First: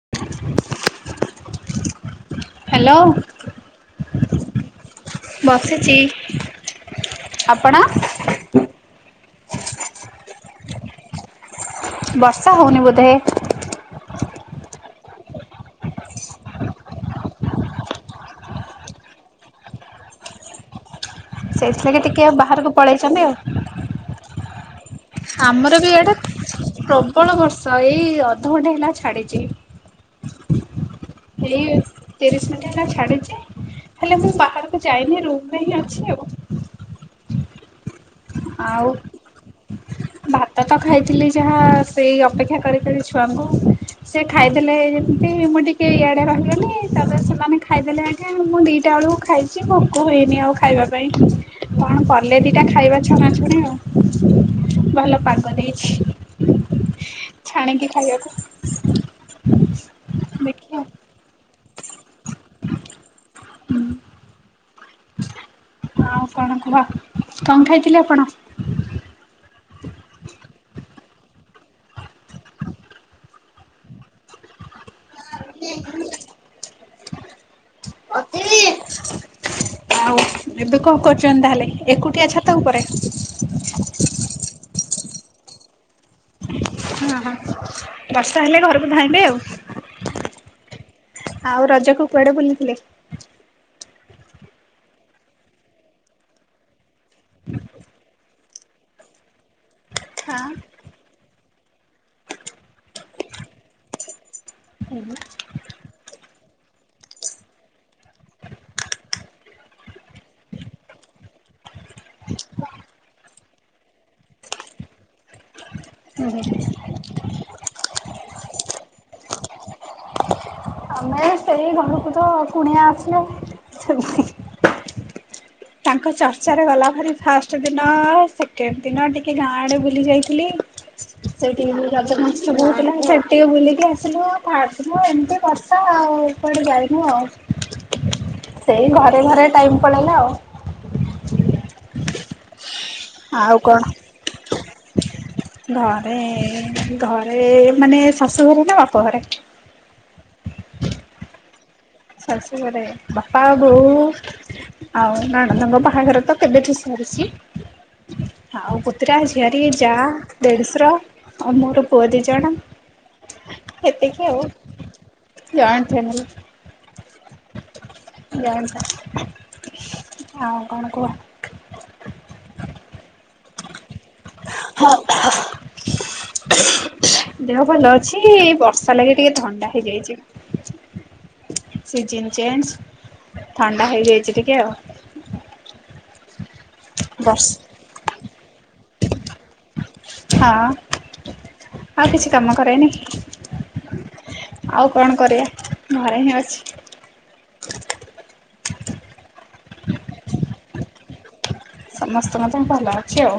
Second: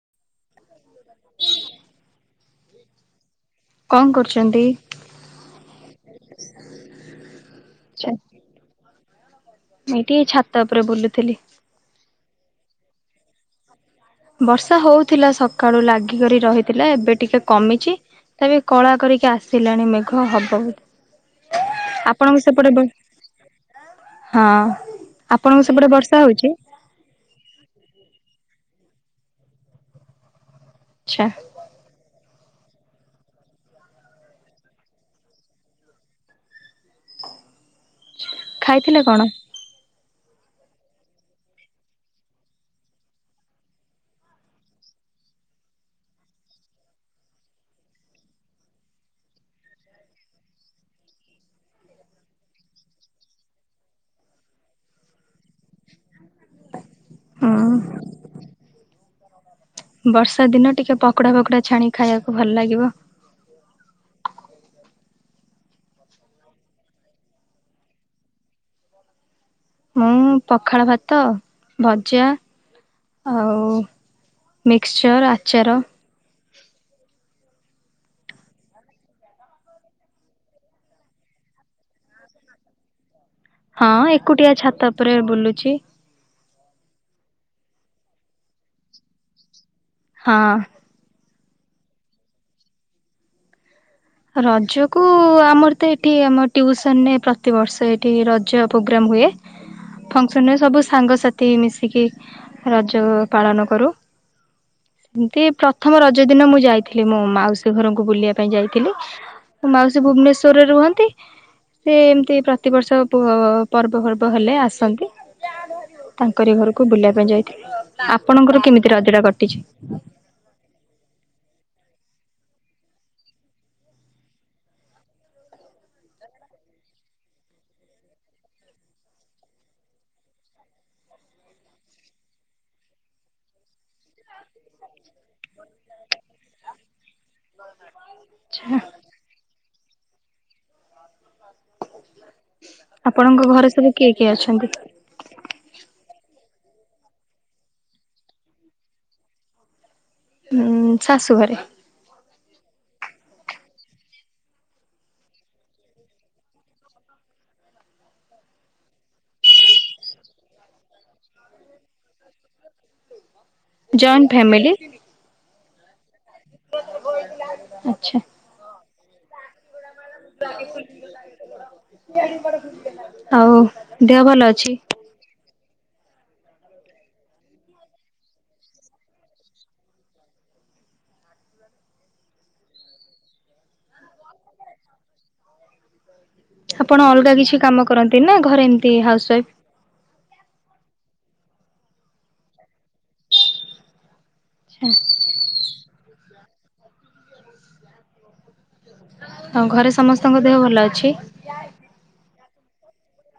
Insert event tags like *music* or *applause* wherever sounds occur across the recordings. ହ *inaudible* *inaudible* ହାଲୋ। କଣ କରୁଛନ୍ତି? ବସିଚି। ଆପଣ? ମୁଁ ଏଇଟି ଛାତ ଓପରେ ବୁଲୁଥିଲି? ବର୍ଷା ହଉନି ବୋଧେ? ବର୍ଷା ହଉଥିଲା ସକାଳୁ ଲାଗିକରି ରହିଥିଲା ଏବେ ଟିକେ କମିଚି। ତା ବିକଳା କରିକି ଆସିଲାଣି ମେଘ ବୋଧେ। ସେଇଥିଲାଗି ଟିକେ ବାହାରୁକୁ ପଳେଇଚନ୍ତି ଆଉ। ହଁ, ଆପଣଙ୍କ ଆମର ବି ସପଟେ ଏଇଟା ବର୍ଷା ହଉଚି? ପ୍ରବଳ ବର୍ଷା ଏଇ ଅଧଘଣ୍ଟା ହେଲା ଛାଡି଼ଚି। ଛା ଏଇ ତିରିଶ ମିଣ୍ଟି ହେଲା ଛାଡି଼ଚି ହେଲେ ମୁଁ ବାହାରୁକୁ ଯାଇନି ରୁମ୍ ରେ ହିଁ ଅଛି ଆଉ। ହ ଆଉ ଭାତ ତ ଖାଇଥିଲି ଯାହା ସେଇ ଅପେକ୍ଷା କରି କରି ଛୁଆଙ୍କୁ। ସେ ଖାଇଦେଲେ ଯେମତି ମୁଁ ଟିକେ ଇଆଡ଼େ ରହିଗଲି ତାପରେ ସେମାନେ ଖାଇଦେଲେ ଏ ମୁଁ ଦିଇଟା ଅଳୁ ଖାଇଚି ଭୋକ ହେଇନି ଆଉ ଖାଇବା ପାଇଁ କଣ କଲେ ଦିଟା ଖାଇବା ଛଣାଛୁଣି ଆଉ ଭଲ ପାଗ ଦେଇଛି। ହୁଁ ଛାଣିକି ଖାଇଆକୁ। ବର୍ଷା ଦିନ ଟିକେ ପକୋଡ଼ା ଫକୋଡ଼ା ଛାଣି ଖାଇଆକୁ ଭଲ ଲାଗିବ। ହୁଁ। ଆଉ କଣ କୁହ। କଁ ଖାଇଥିଲେ ଆପଣ? ମୁଁ ପଖାଳ ଭାତ, ଭଜା। ଆଉ ମିକ୍ସଚର୍, ଆଚାର। ଅତି ବି ଆଉ ଏବେ କଣ କରୁଚନ୍ତି ତାହେଲେ, ଏକୁଟିଆ ଛାତ ଉପରେ? ହଁ ଏକୁଟିଆ ଛାତ ଓପରେ ବୁଲୁଚି। ହଁ, ହଁ, ବର୍ଷା ହେଲେ ଘରୁକୁ ଧାଇଁବେ ଆଉ। ହଁ। ଆଉ ରଜକୁୁ କୁଆଡ଼େ ବୁଲିଥିଲେ? ରଜକୁ ଆମର ତ ଏଠି ଆମ ଟିୟୁସନ୍ ରେ ପ୍ରତିିବର୍ଷ ଏଠି ର ଚ ପ୍ରୋଗ୍ରାମ ହୁଏ, ଫଂକ୍ସନ୍ ରେ ସବୁ ସାଙ୍ଗସାଥି ମିଶିକି ରଜ ପାଳନ କରୁ। ହଁ ହୁଁ ଏମିତି ପ୍ରଥମ ରଜ ଦିନ ମୁଁ ଯାଇଥିଲି ମୋ ମାଉସୀ ଘରଙ୍କୁ ବୁଲିବା ପାଇଁ ଯାଇଥିଲି। ମାଉସୀ ଭୁବନେଶ୍ୱରରେ ରୁହନ୍ତି। ସେ ଏମିତି ପ୍ରତିବର୍ଷ ପର୍ବ ଫର୍ବ ହେଲେ ଆସନ୍ତି। ହୁଁ ତାଙ୍କରି ଘରକୁ ବୁଲିବା ପାଇଁ ଯାଇଥିଲୁ, ଆପଣଙ୍କର କେମିତି ରଜ ଟା କଟିଛି? ଆମେ ସେଇ ଘରକୁ ତ କୁଣିଆ ଆସିଲେ ସେମତି ତାଙ୍କ ଚର୍ଚ୍ଚାରେ ଗଲାଭାରି ଫାଷ୍ଟ ଦିନ ସେକେଣ୍ଡ ଦିନ ଟିକେ ଗାଁ ଆଡେ ବୁଲି ଯାଇଥିଲି। ସେଠି ରଜ ମହୋତ୍ସବ ହଉଥିଲା, ସେଠି ବି ବୁଲିକି ଆସିଲୁ ଆଉ। ଫାଷ୍ଟଦିନ ଏମିତି କଥା ଆଉ କୁଆଡେ ଯାଇନୁ ଆଉ ଆଛା ସେଇ ଘ ଘରେ ଟାଇମ୍ ପଳେଇଲା ଆଉ। ଆପଣଙ୍କ ଆଉ ଘରେ କଣ ସବୁ କିଏ କିଏ ଅଛନ୍ତି? ଘରେ ଘରେ ମାନେ ଶାଶୁ ଘରେ ନା ବାପ ଘରେ? ହୁଁ ଶାଶୁ ଘରେ? ଶାଶୁ ଘରେ ବାପା ବୋଉ। ଆଉ ନଣନ୍ଦଙ୍କ ବାହାଘର ତ କେବେ ଠୁ ସରିଛି। ଆଉ ପୁତୁରା ଝିଆରୀ ଯା ଦେଢଶୁର ଆଉ ମୋର ପୁଅ ଦି ଜଣ। ଜଏଣ୍ଟ ସେତିକି ଆଉ ଫ୍ୟାମିଲି ଜଏଣ୍ଟ ଫ୍ୟାମିଲୀ। *inaudible* *unintelligible* ଆଉ କଣ କୁହ? ହଉ ଦେହ ଭଲ ଅଛି? ଓ ହଁ ହଁ ହଁ ଦେହ ଭଲ ଅଛି ବର୍ଷା ଲାଗି ଟିକେ ଥଣ୍ଡା ହେଇଯାଇଛି। ସିଜିନ ଚେଞ୍ଜ ଥଣ୍ଡା ହେଇଯାଇଛି ଟିକେ ଆଉ। ଆପଣ ଅଲଗା ବର୍ଷ କିଛି କାମ କରନ୍ତି ନା ଘରେ ଏମତି ହାଉସ୍ ୱାଇଫ? ହଁ ଆଉ କିଛି କାମ କରେନି। ଆଉ କଣ କରିବା ଘରେ ହିଁ ଅଛି। ଆଉ ଘରେ ସମସ୍ତଙ୍କ ଦେହ ଭଲ ଅଛି? ସମସ୍ତଙ୍କ ଦେହ ଭଲ ଅଛି ଆଉ।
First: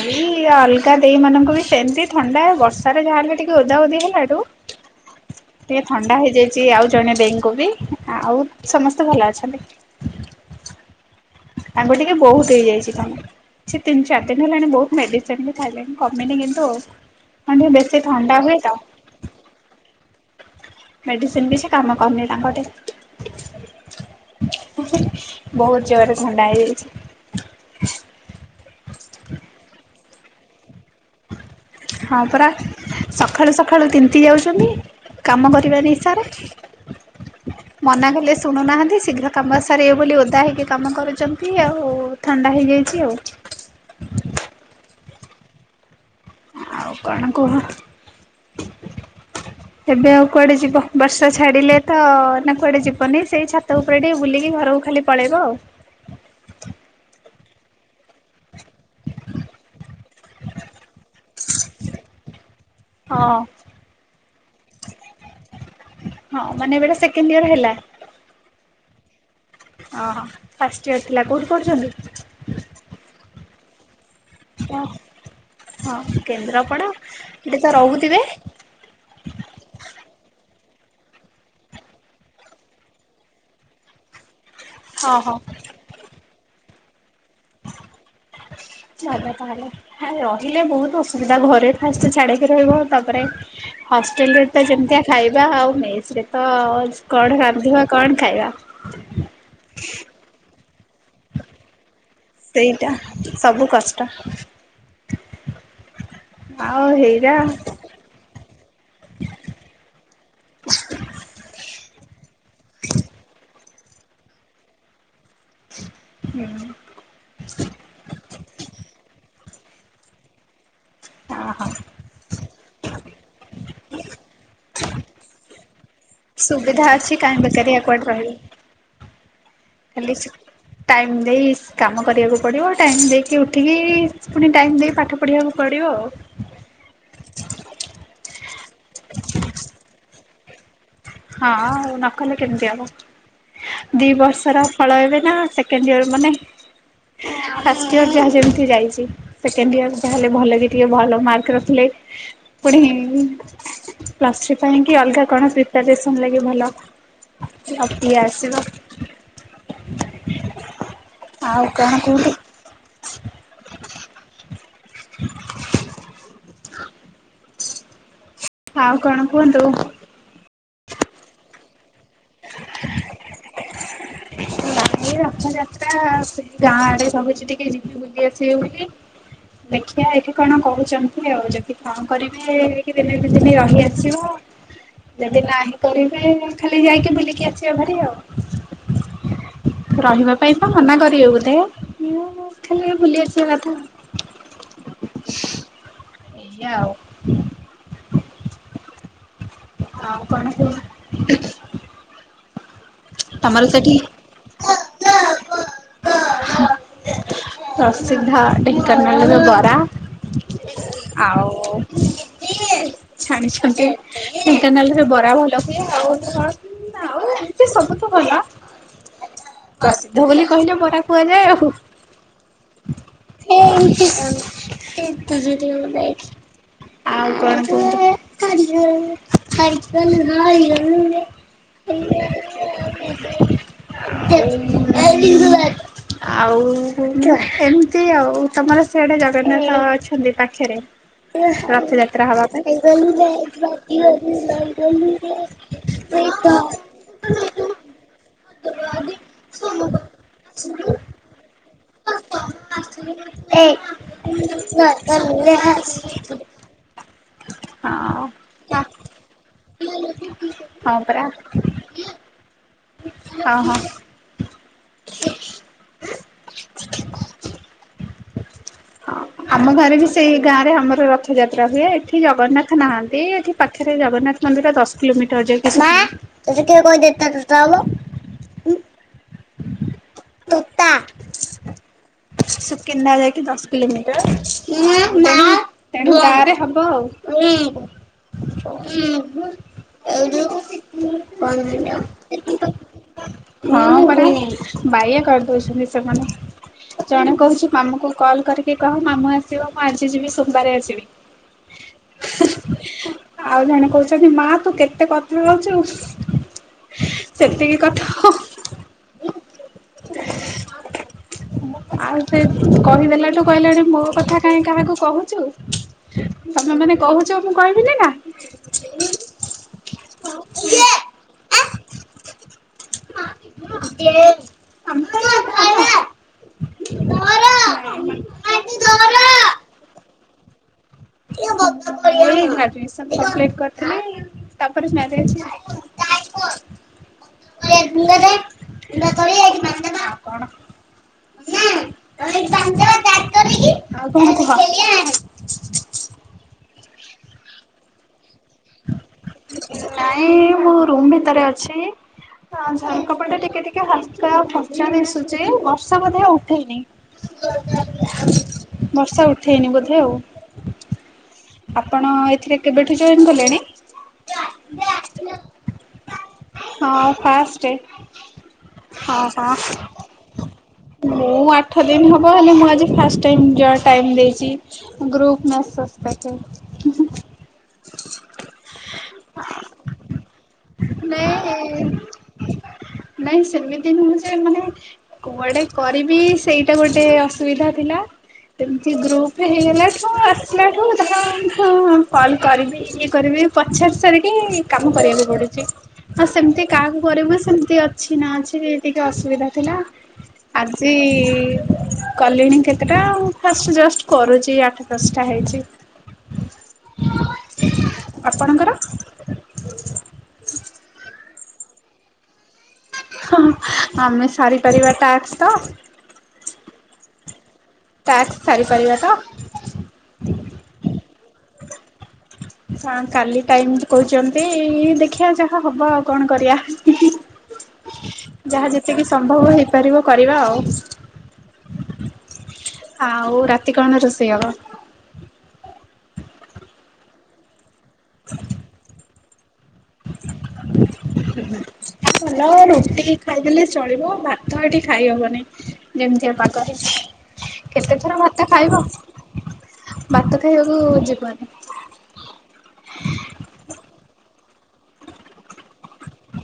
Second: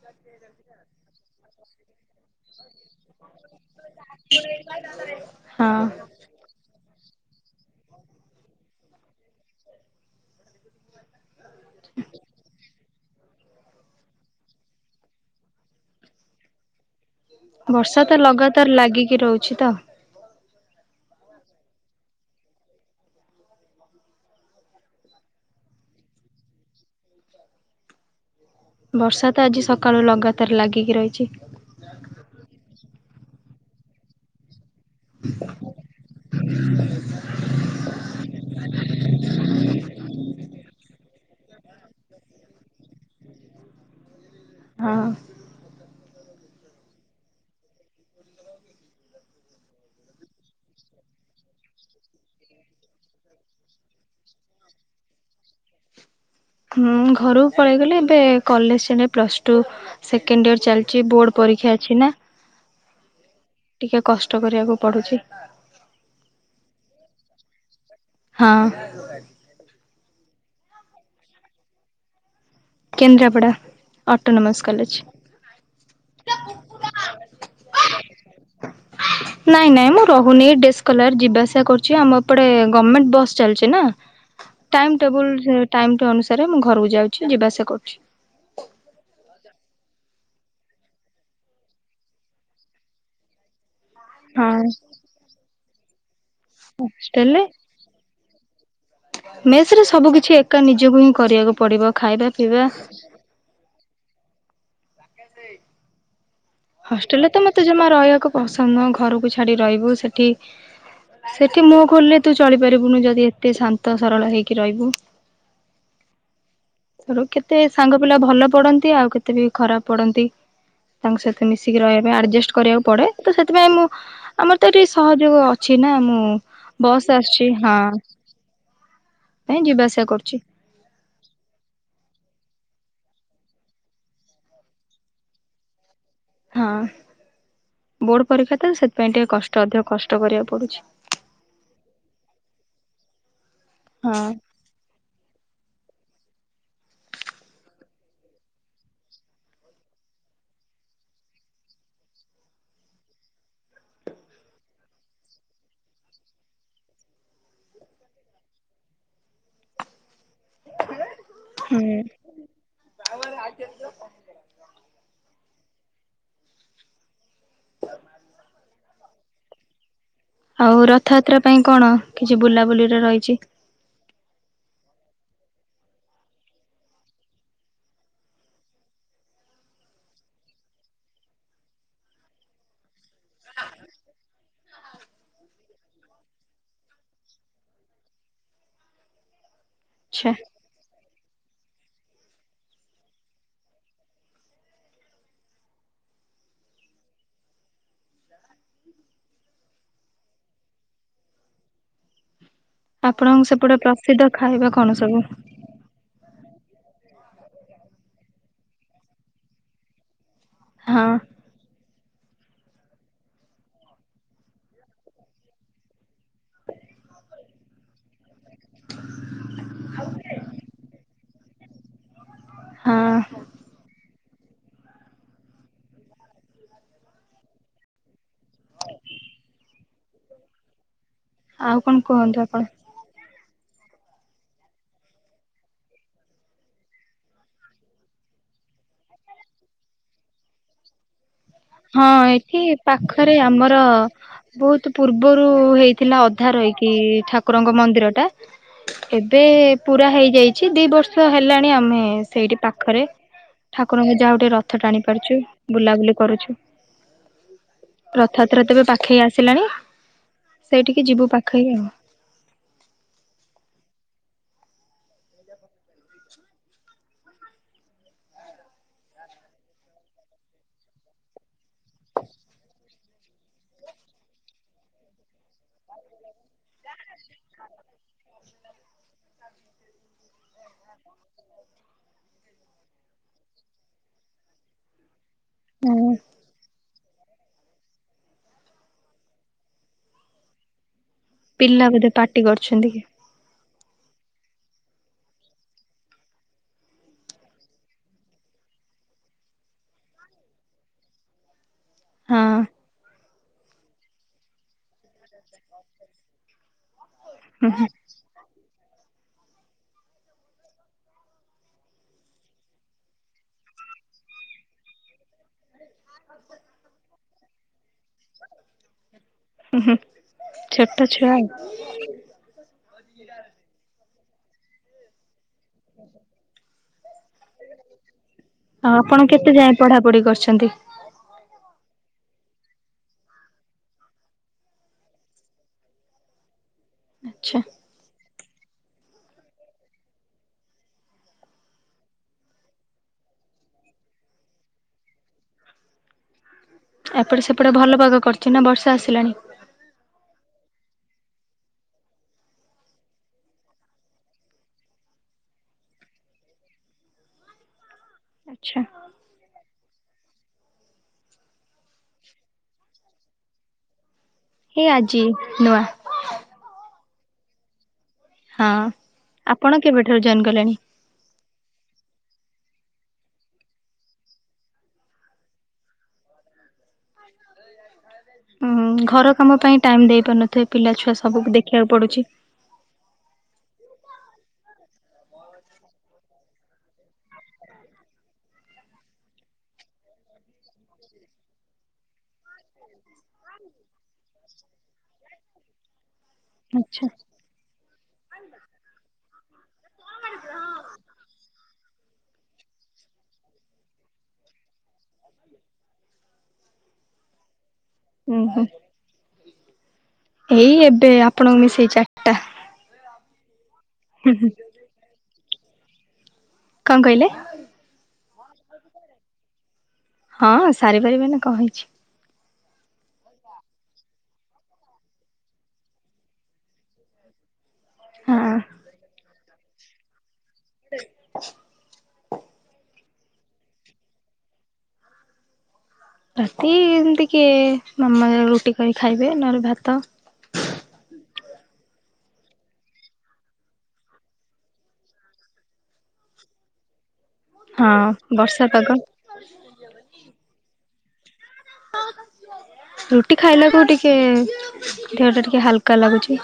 ଏଇ ଅଲଗା ଦେଇ ମାନଙ୍କୁ ବି ସେମିତି ଥଣ୍ଡା ବର୍ଷାରେ ଯାହା ହେଲେ ଟିକେ ଓଦା ଓଦି ହେଲାଠୁ। *inaudible* ଟିକେ ଥଣ୍ଡା ହେଇଯାଇଛି ଆଉ ଜଣେ ଦେଇଙ୍କୁ ବି ଆଉ ସମସ୍ତେ ଭଲ ଅଛନ୍ତି। ତାଙ୍କୁ ଟିକେ ବହୁତ ହେଇଯାଇଛି ଥଣ୍ଡା। ସେ ତିନି ଚାରି ଦିନ ହେଲାଣି ବହୁତ ମେଡିସିନ ବି ଖାଇଲେଣି କମିନି କିନ୍ତୁ ଆଉ। ହଁ ଟିକେ ବେଶୀ ବର୍ଷା ତ ଥଣ୍ଡା ହୁଏ ତ ଲଗାତାର ଲାଗିକି ରହୁଛି ତ। ମେଡିସିନ ବି କିଛି କାମ କରୁନି ତାଙ୍କଠେ। ବହୁତ ଜୋରରେ ଥଣ୍ଡା ହେଇଯାଇଛି। ବର୍ଷା ତ ଆଜି ସକାଳୁ ଲଗାତାର ଲାଗିକି ରହିଛି। ହଁ ପରା ସଖାଳୁ ସଖାଳୁ ତିନ୍ତି ଯାଉଛନ୍ତି। କାମ କରିବା ନିଶାରେ। ମନା କଲେ ଶୁଣୁନାହାନ୍ତି ଶୀଘ୍ର କାମ ସାରିବେ ବୋଲି ଓଦା ହୋଇକି କାମ କରୁଛନ୍ତି ଆଉ। ଥଣ୍ଡା ହେଇଯାଇଛି ଆଉ। ହଁ। ଆଉ କଣ କୁହ? ଏବେ ଆଉ କୁଆଡେ ଯିବ ବର୍ଷା ଛାଡ଼ିଲେ ତ ନା କୁଆଡେ ଯିବନି ସେଇ ଛାତ ଉପରେ ଟିକେ ବୁଲିକି ଘରକୁ ଖାଲି ପଳେଇବ ଆଉ। ହୁଁ ଘରକୁ ପଳେଇଗଲି ଏବେ କଲେଜ ଏବେ ପ୍ଲସ୍ ଟୁ ସେକେଣ୍ଡ ଇୟର ଚାଲିଛି ବୋର୍ଡ଼ ପରୀକ୍ଷା ଅଛି ନା। ହଁ। ଟିକେ କଷ୍ଟ କରିବାକୁ ପଡୁଛି। ହଁ ମାନେ ଏବେ ସେକେଣ୍ଡ ଇୟର ହେଲା? ହଁ। ଅହ ଫାଷ୍ଟ ଇୟର ଥିଲା କୋଉଠି କରୁଛନ୍ତି? କେନ୍ଦ୍ରାପଡ଼ା। Autonomous college. ହଁ କେନ୍ଦ୍ରାପଡ଼ା ଏଠି ତ ରହୁଥିବେ? ନାଇଁ ନାଇଁ ମୁଁ ରହୁନି ଡେସକଲାର୍ ଯିବା ଆସିବା କରୁଛି। ଆମଏପଟେ ଗମେଣ୍ଟ ବସ୍ ଚାଲିଛି ନା। ଟାଇମ୍ ହଁ ହଁ ଟେବୁଲ ଟାଇମ୍ ଅନୁସାରେ ମୁଁ ଘରକୁ ଯାଉଛି। ଯିବା ଆସିବା କରୁଛି। ଚାଲ ତାହାଲେ। ହେ ରହିଲେ ବହୁତ ଅସୁବିଧା ଘରେ ଫାଷ୍ଟ ଛାଡିକି ରହିବ। ତାପରେ ହଷ୍ଟେଲରେ ତ ଯେମିତିକା ଖାଇବା ଆଉ ମେସରେ ତ କଣ ହଷ୍ଟେଲରେ ରାନ୍ଧିବା କଣ ଖାଇବା। ମେସରେ ସବୁ କିଛି ଏକା ନିଜକୁ ହିଁ କରିବାକୁ ପଡିବ ଖାଇବା। ପିଇବା ସେଇଟା ସବୁ କଷ୍ଟ। ଆଉ ହଷ୍ଟେଲ୍ ରେ ହେଇରା ତ ମତେ ଜମା ରହିବାକୁ ପସନ୍ଦ ନୁହଁ ଘରକୁ ଛାଡ଼ି ରହିବୁ। ସେଠି ସେଠି ମୁଁହ ଖୋଲିଲେ ତୁ ଚଳିପାରିବୁନୁ ଯଦି ଏତେ ଶାନ୍ତ ସରଳ ହେଇକି ରହିବୁ। ହୁଁ। କେତେ ସାଙ୍ଗ ପିଲା ଭଲ ପଡନ୍ତି ଆଉ କେତେ ବି ଖରାପ ପଡନ୍ତି। ତାଙ୍କ ସହିତ ହଁ ହଁ ମିଶିକି ରହିବା ପାଇଁ ଆଡର୍ଜେଷ୍ଟ କରିବାକୁ ପଡେ। ତ ସେଥିପାଇଁ ମୁଁ ଆମର ତ ଏ ଟିକେ ସହଯୋଗ ଅଛି ନା ମୁଁ ବସ୍ ଆସିଛି ହଁ। ହେଇଟା ନାଇଁ ଯିବା ଆସିବା କରୁଛି। ଟାଇମ୍ ଦେଇ କାମ କରିବାକୁ ପଡ଼ିବ। ଟାଇମ୍ ଦେଇକି ଉଠିକି ଫୁଣି ଟାଇମ୍ ଦେଇ ପାଠ ପଢିବାକୁ ପଡିବ ଆଉ। ହଁ ବୋର୍ଡ ପରୀକ୍ଷା ତ ସେଥିପାଇଁ ଟିକେ କଷ୍ଟ ଅଧିକ କଷ୍ଟ କରିବାକୁ ପଡୁଛି। ହଁ ଆଉ ନକଲେ କେମିତି ହବ? ଦି ହଁ। ବର୍ଷର। ଫଳ ଏବେ ନା ସେକେଣ୍ଡ ଇୟର ମାନେ ଫାଷ୍ଟ ଇୟର ଯାହା ଯେମିତି ଯାଇଛି। ସେକେଣ୍ଡ ଇୟର ଯାହେଲେ ଭଲ ବି ଟିକେ ଭଲ ମାର୍କ ରଖିଲେ ପୁଣି ପ୍ଲସ ଥ୍ରି ପାଇଁ କି ଅଲଗା କଣ ସେ ବେସନ ଲାଗେ ଭଲ ଆଉ କିଏ ଆସିବ? ଆଉ କଣ କୁହୁ ତାପରେ ଆଉ କିଏ ଆସିବା? *inaudible* ଆଉ କଣ କୁହନ୍ତୁ? ଆଉ ରଥଯାତ୍ରା ପାଇଁ କଣ କିଛି ବୁଲାବୁଲିରେ ରହିଛି। ଏଇ ରଥଯାତ୍ରା ସେ ଗାଁ ଆଡେ ସବୁଛି ଟିକେ ଯିବି ବୁଲି ଆସିବେ ବୋଲି। ଦେଖିଆ ଏଠି କଣ କହୁଛନ୍ତି ଆଉ ଯଦି ହଁ କରିବେ କି ଦିନେ ଦିଦିନି ରହିଆସିବା। ଯଦି ନାହିଁ କରିବେ ଖାଲି ଯାଇକି ବୁଲିକି ଆସିବା ଭାରି ଆଉ। ଆଛା। ରହିବା ପାଇଁ ତ ମନା କରିବେ ବୋଧେ ଖାଲି ବୁଲି ଆସିବା କଥା। ଏଇଆ ଆଉ। ଆଉ କଣ କୁହ? *inaudible* ଆପଣଙ୍କ ତମର ସେପଟେ ସେଠି ପ୍ରସିଦ୍ଧ ଖାଇବା କଣ ସବୁ? ପ୍ରସିଦ୍ଧ ଢେଙ୍କାନାଳର ବରା। ହଁ। ଆଉ ଛାଣିଛନ୍ତି ଢେଙ୍କାନାଳରେ ବରା ଭଲ ହୁଏ ଆଉ କଣ? ସେ ସବୁ ତ ଭଲ। ପ୍ରସିଦ୍ଧ ବୋଲି କହିଲେ ବରା କୁହାଯାଏ ଆଉ। ହଁ *unintelligible* ଆଣ କଣ କୁହନ୍ତୁ? ଆଉ କଣ କୁହନ୍ତୁ ଆପଣ? ଆଉ ଆଉ ଏମିତି ଆଉ ତମର ସିଆଡେ ଜଗନ୍ନାଥ ଅଛନ୍ତି ପାଖେରେ? ଏ ହଁ ଏଠି ପାଖରେ ଆମର ବହୁତ ପୂର୍ବରୁ ହେଇଥିଲା ଅଧା ରହିକି କି ଠାକୁରଙ୍କ ମନ୍ଦିର ଟା ଏବେ ପୁରା ହେଇଯାଇଛି ଦି ବର୍ଷ ହେଲାଣି ଆମେ ଏ ସେଇଠି ପାଖରେ ଠାକୁରଙ୍କୁ ଯାହାହଉ ଟିକେ ରଥ ଟାଣି ପାରୁଛୁ ବୁଲାବୁଲି କରୁଛୁ। ହଁ। ରଥଯାତ୍ରା ତେବେ ପାଖେଇ ଆସିଲାଣି ହଁ ସେଇଠିକି ପରା ଯିବୁ ପାଖରେ ଆଉ। ହଁ ହଁ। ସେଠି କହୁଚି ହଁ। ଆମ ଘରେ ବି ସେଇ ଗାଁ ରେ ଆମର ରଥଯାତ୍ରା ହୁଏ ଏଠି ଜଗନ୍ନାଥ ନାହାନ୍ତି ଏଠି ପାଖେରେ ଜଗନ୍ନାଥ ମନ୍ଦିର ଦଶ କିଲୋମିଟର ଯାଇକି ସେଠି। ତତେ କିଏ କହି ଦେ *inaudible* ତୋତା *inaudible* ସୁକିନ୍ଦା ଯାଇକି ଦଶ କିଲୋମିଟର *unintelligible* ହଁ ତେଣୁ ଗାଁ ରେ ହବ ଆଉ। *unintelligible* ହଁ ପିଲା ବୋଧେ ପରା ପାଟି କରୁଛନ୍ତି କି ବାଇୟା କରିଦଉଛନ୍ତି ସେମାନେ। ଜଣେ କହୁଛି ମାମୁଁକୁ କଲ୍ କରିକି କହ ମାମୁଁ ଆସିବ ମୁଁ ଆଜି ଯିବି ସୋମବାରେ ଆସିବି। ହଁ ଆଉ ଜଣେ କହୁଛନ୍ତି ମା ତୁ କେ ତେ କଥା ହଉଛୁ ସେତିକି କଥା ହ। ଆଉ ସେ କହିଦେଲାଠୁ କହିଲେଣି ମୋ କଥା କାହିଁ କାହାକୁ କହୁଛୁ? ତମେମାନେ କହୁଛ ମୁଁ କହିବିନି ନା! ହୁଁ ହୁଁ ଛୋଟ ଛୁଆ ଆଉ। *inaudible* ନାଇଁ ମାମ୍। ଆଉ ଆପଣ କେତେ ଯାଏ ପଢାପଢି କରିଛନ୍ତି? ଏଇ ଗ୍ରାଜୁଏସନ୍ କଂପ୍ଲିଟ୍ କରିଥିଲି। ତାପରେ ମ୍ୟାରେଜ। ଆଚ୍ଛା। *inaudible* ଆଉ ଆପଣ? ଆଉ କଣ କୁହ? ଏପଟେ ସେପଟେ ଭଲ ପାଗ କରିଛି ନା ବର୍ଷା ଆସିଲାଣି? ନାଇଁ ମୁଁ ରୁମ୍ ଭିତରେ ଅଛି। ହଁ ଝରକା ପଟେ ଟିକେ ଟିକେ ହାଲକା ଫର୍ଚା ଦିଶୁଛି ବର୍ଷା ବୋଧେ ଉଠେଇନି। *inaudible* ଆଚ୍ଛା। ବର୍ଷା ଉଠେଇନି ବୋଧେ ଆଉ। ଆପଣ ଏଥିରେ କେବେଠୁ ଜଏନ୍ କଲେଣି? ଏ ଆଜି ନୂଆ। ହଁ ଫାଷ୍ଟେ। ହଁ ହଁ ହଁ ଆପଣ କେବେଠାରୁ ଜଏନ୍ କଲେଣି? ମୁଁ ଆଠ ଦିନ ହବ ହେଲେ ମୁଁ ଆଜି ଫାଷ୍ଟ ଟାଇମ୍ ଯ ଟାଇମ ଦେଇଛି। ଗ୍ରୁପ ମେସେଜ ପାଇକି। ହୁଁ ହୁଁ ଘର କାମ ପାଇଁ ଟାଇମ ଦେଇ ପାରୁନଥିବେ ପିଲା ଛୁଆ ସବୁ ନାଇଁ ଦେଖିଆକୁ ପଡୁଛି। ନାଇଁ ସେମିତି ନୁହଁ ଯେ ମାନେ କୁଆଡେ କରିବି ସେଇଟା ଗୋଟେ ଅସୁବିଧା ଥିଲା। ଏମିତି ଗ୍ରୁପ ହେଇଗଲାଠୁ ଆସିଲାଠୁ *unintelligible* କଲ କରିବି ଇଏ କରିବି ପ *unintelligible* ସାରିକି କାମ କରିବାକୁ ପଡୁଛି ଆଉ ସେମିତି କାହାକୁ ଆଚ୍ଛା କରିବୁ ସେମିତି ଅ କିଛି ନା ଅଛି ଟିକେ ଅସୁବିଧା ଥିଲା। ଆଜି କଲିଣି କେତେଟା ଫା ଜଷ୍ଟ କରୁଚି ଆଠ ଦଶଟା ହେଇଚି। ଉଁ ହୁଁ ଆପଣଙ୍କର? ଏଇ ଏବେ ଆପଣଙ୍କୁ ମିଶେଇ ଚା ଆମେ ସାରିପାରିବା ଟାସ ତ? କଣ କହିଲେ? ଟାସ୍କ ସାରିପାରିବା ତ? ହଁ ସାରିପାରିବାନି କଁ ହେଇଚି। କାଲି ଟାଇମ କହୁଚନ୍ତି ଦେଖିବା ଯାହା ହବ ଆଉ କଣ କରିବା। ହଁ। ଯାହା ଯେତିକି ସମ୍ଭବ ହେଇପାରିବ କରିବା ଆଉ। *inaudible* ଆଉ ରାତି କଣ ରୋଷେଇ ହେବ? ରାତି ଏମିତି କିଏ ନ ମ ରୁଟି କରି ଖାଇବେ ନହେଲେ ଭାତ। *inaudible* ଭଲ ରୁଟି ଖାଇଦେଲେ ଚଳିବ ଭାତ ଏଠି ଖାଇହବନି। ଯେମିତିଆ ପାଗ ହେଇଚି। କେତେଥର ହଁ ଭାତ ବର୍ଷା ଖାଇବ? ପାଗ ଭାତ ଖାଇବାକୁ ଯିବନି। ରୁଟି ଖାଇଲାକୁ ଟିକେ ଦେହ ଟା ଟିକେ ହାଲକା ଲାଗୁଚି।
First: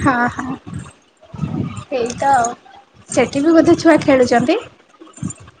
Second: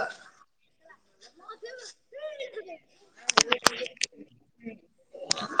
ହଁ ହଁ ସେଇ ତ ଆଉ। ସେଠି ବି ବୋଧେ ଛୁଆ ଖେଳୁଚନ୍ତି?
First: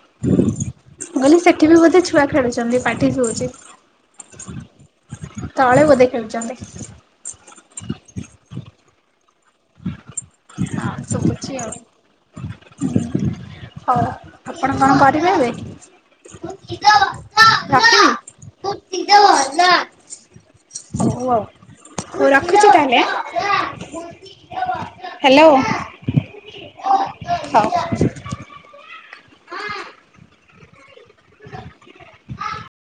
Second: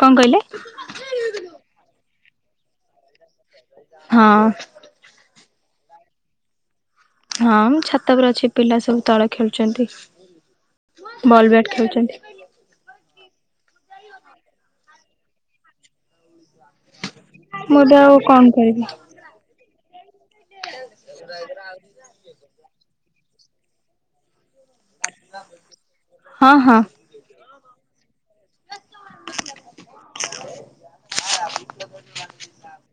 କଣ କହିଲେ? କହିଲି ସେଠି ବି ବୋଧେ ଛୁଆ ଖେଳୁଚନ୍ତି ପାଟି ସୁବୁଚି। ହଁ। ତଳେ ବୋଧେ ଖେଳୁଚନ୍ତି? ହଁ ମୁଁ ଛାତ ଉପରେ ଅଛି ପିଲା ସବୁ ତଳେ ଖେଳୁଚନ୍ତି। ହଁ ଶୁୁବୁଚି ଆଉ। ହଉ ଆପଣ କଣ କରିବେ ଏବେ? *inaudible* ମୁଁ ଏବେ ଆଉ କଣ କରିବି ହଉ ଆଉ ରଖୁଚି ତାହେଲେ? ହ୍ୟାଲୋ? ହଁ ହଁ। ହଉ। *inaudible*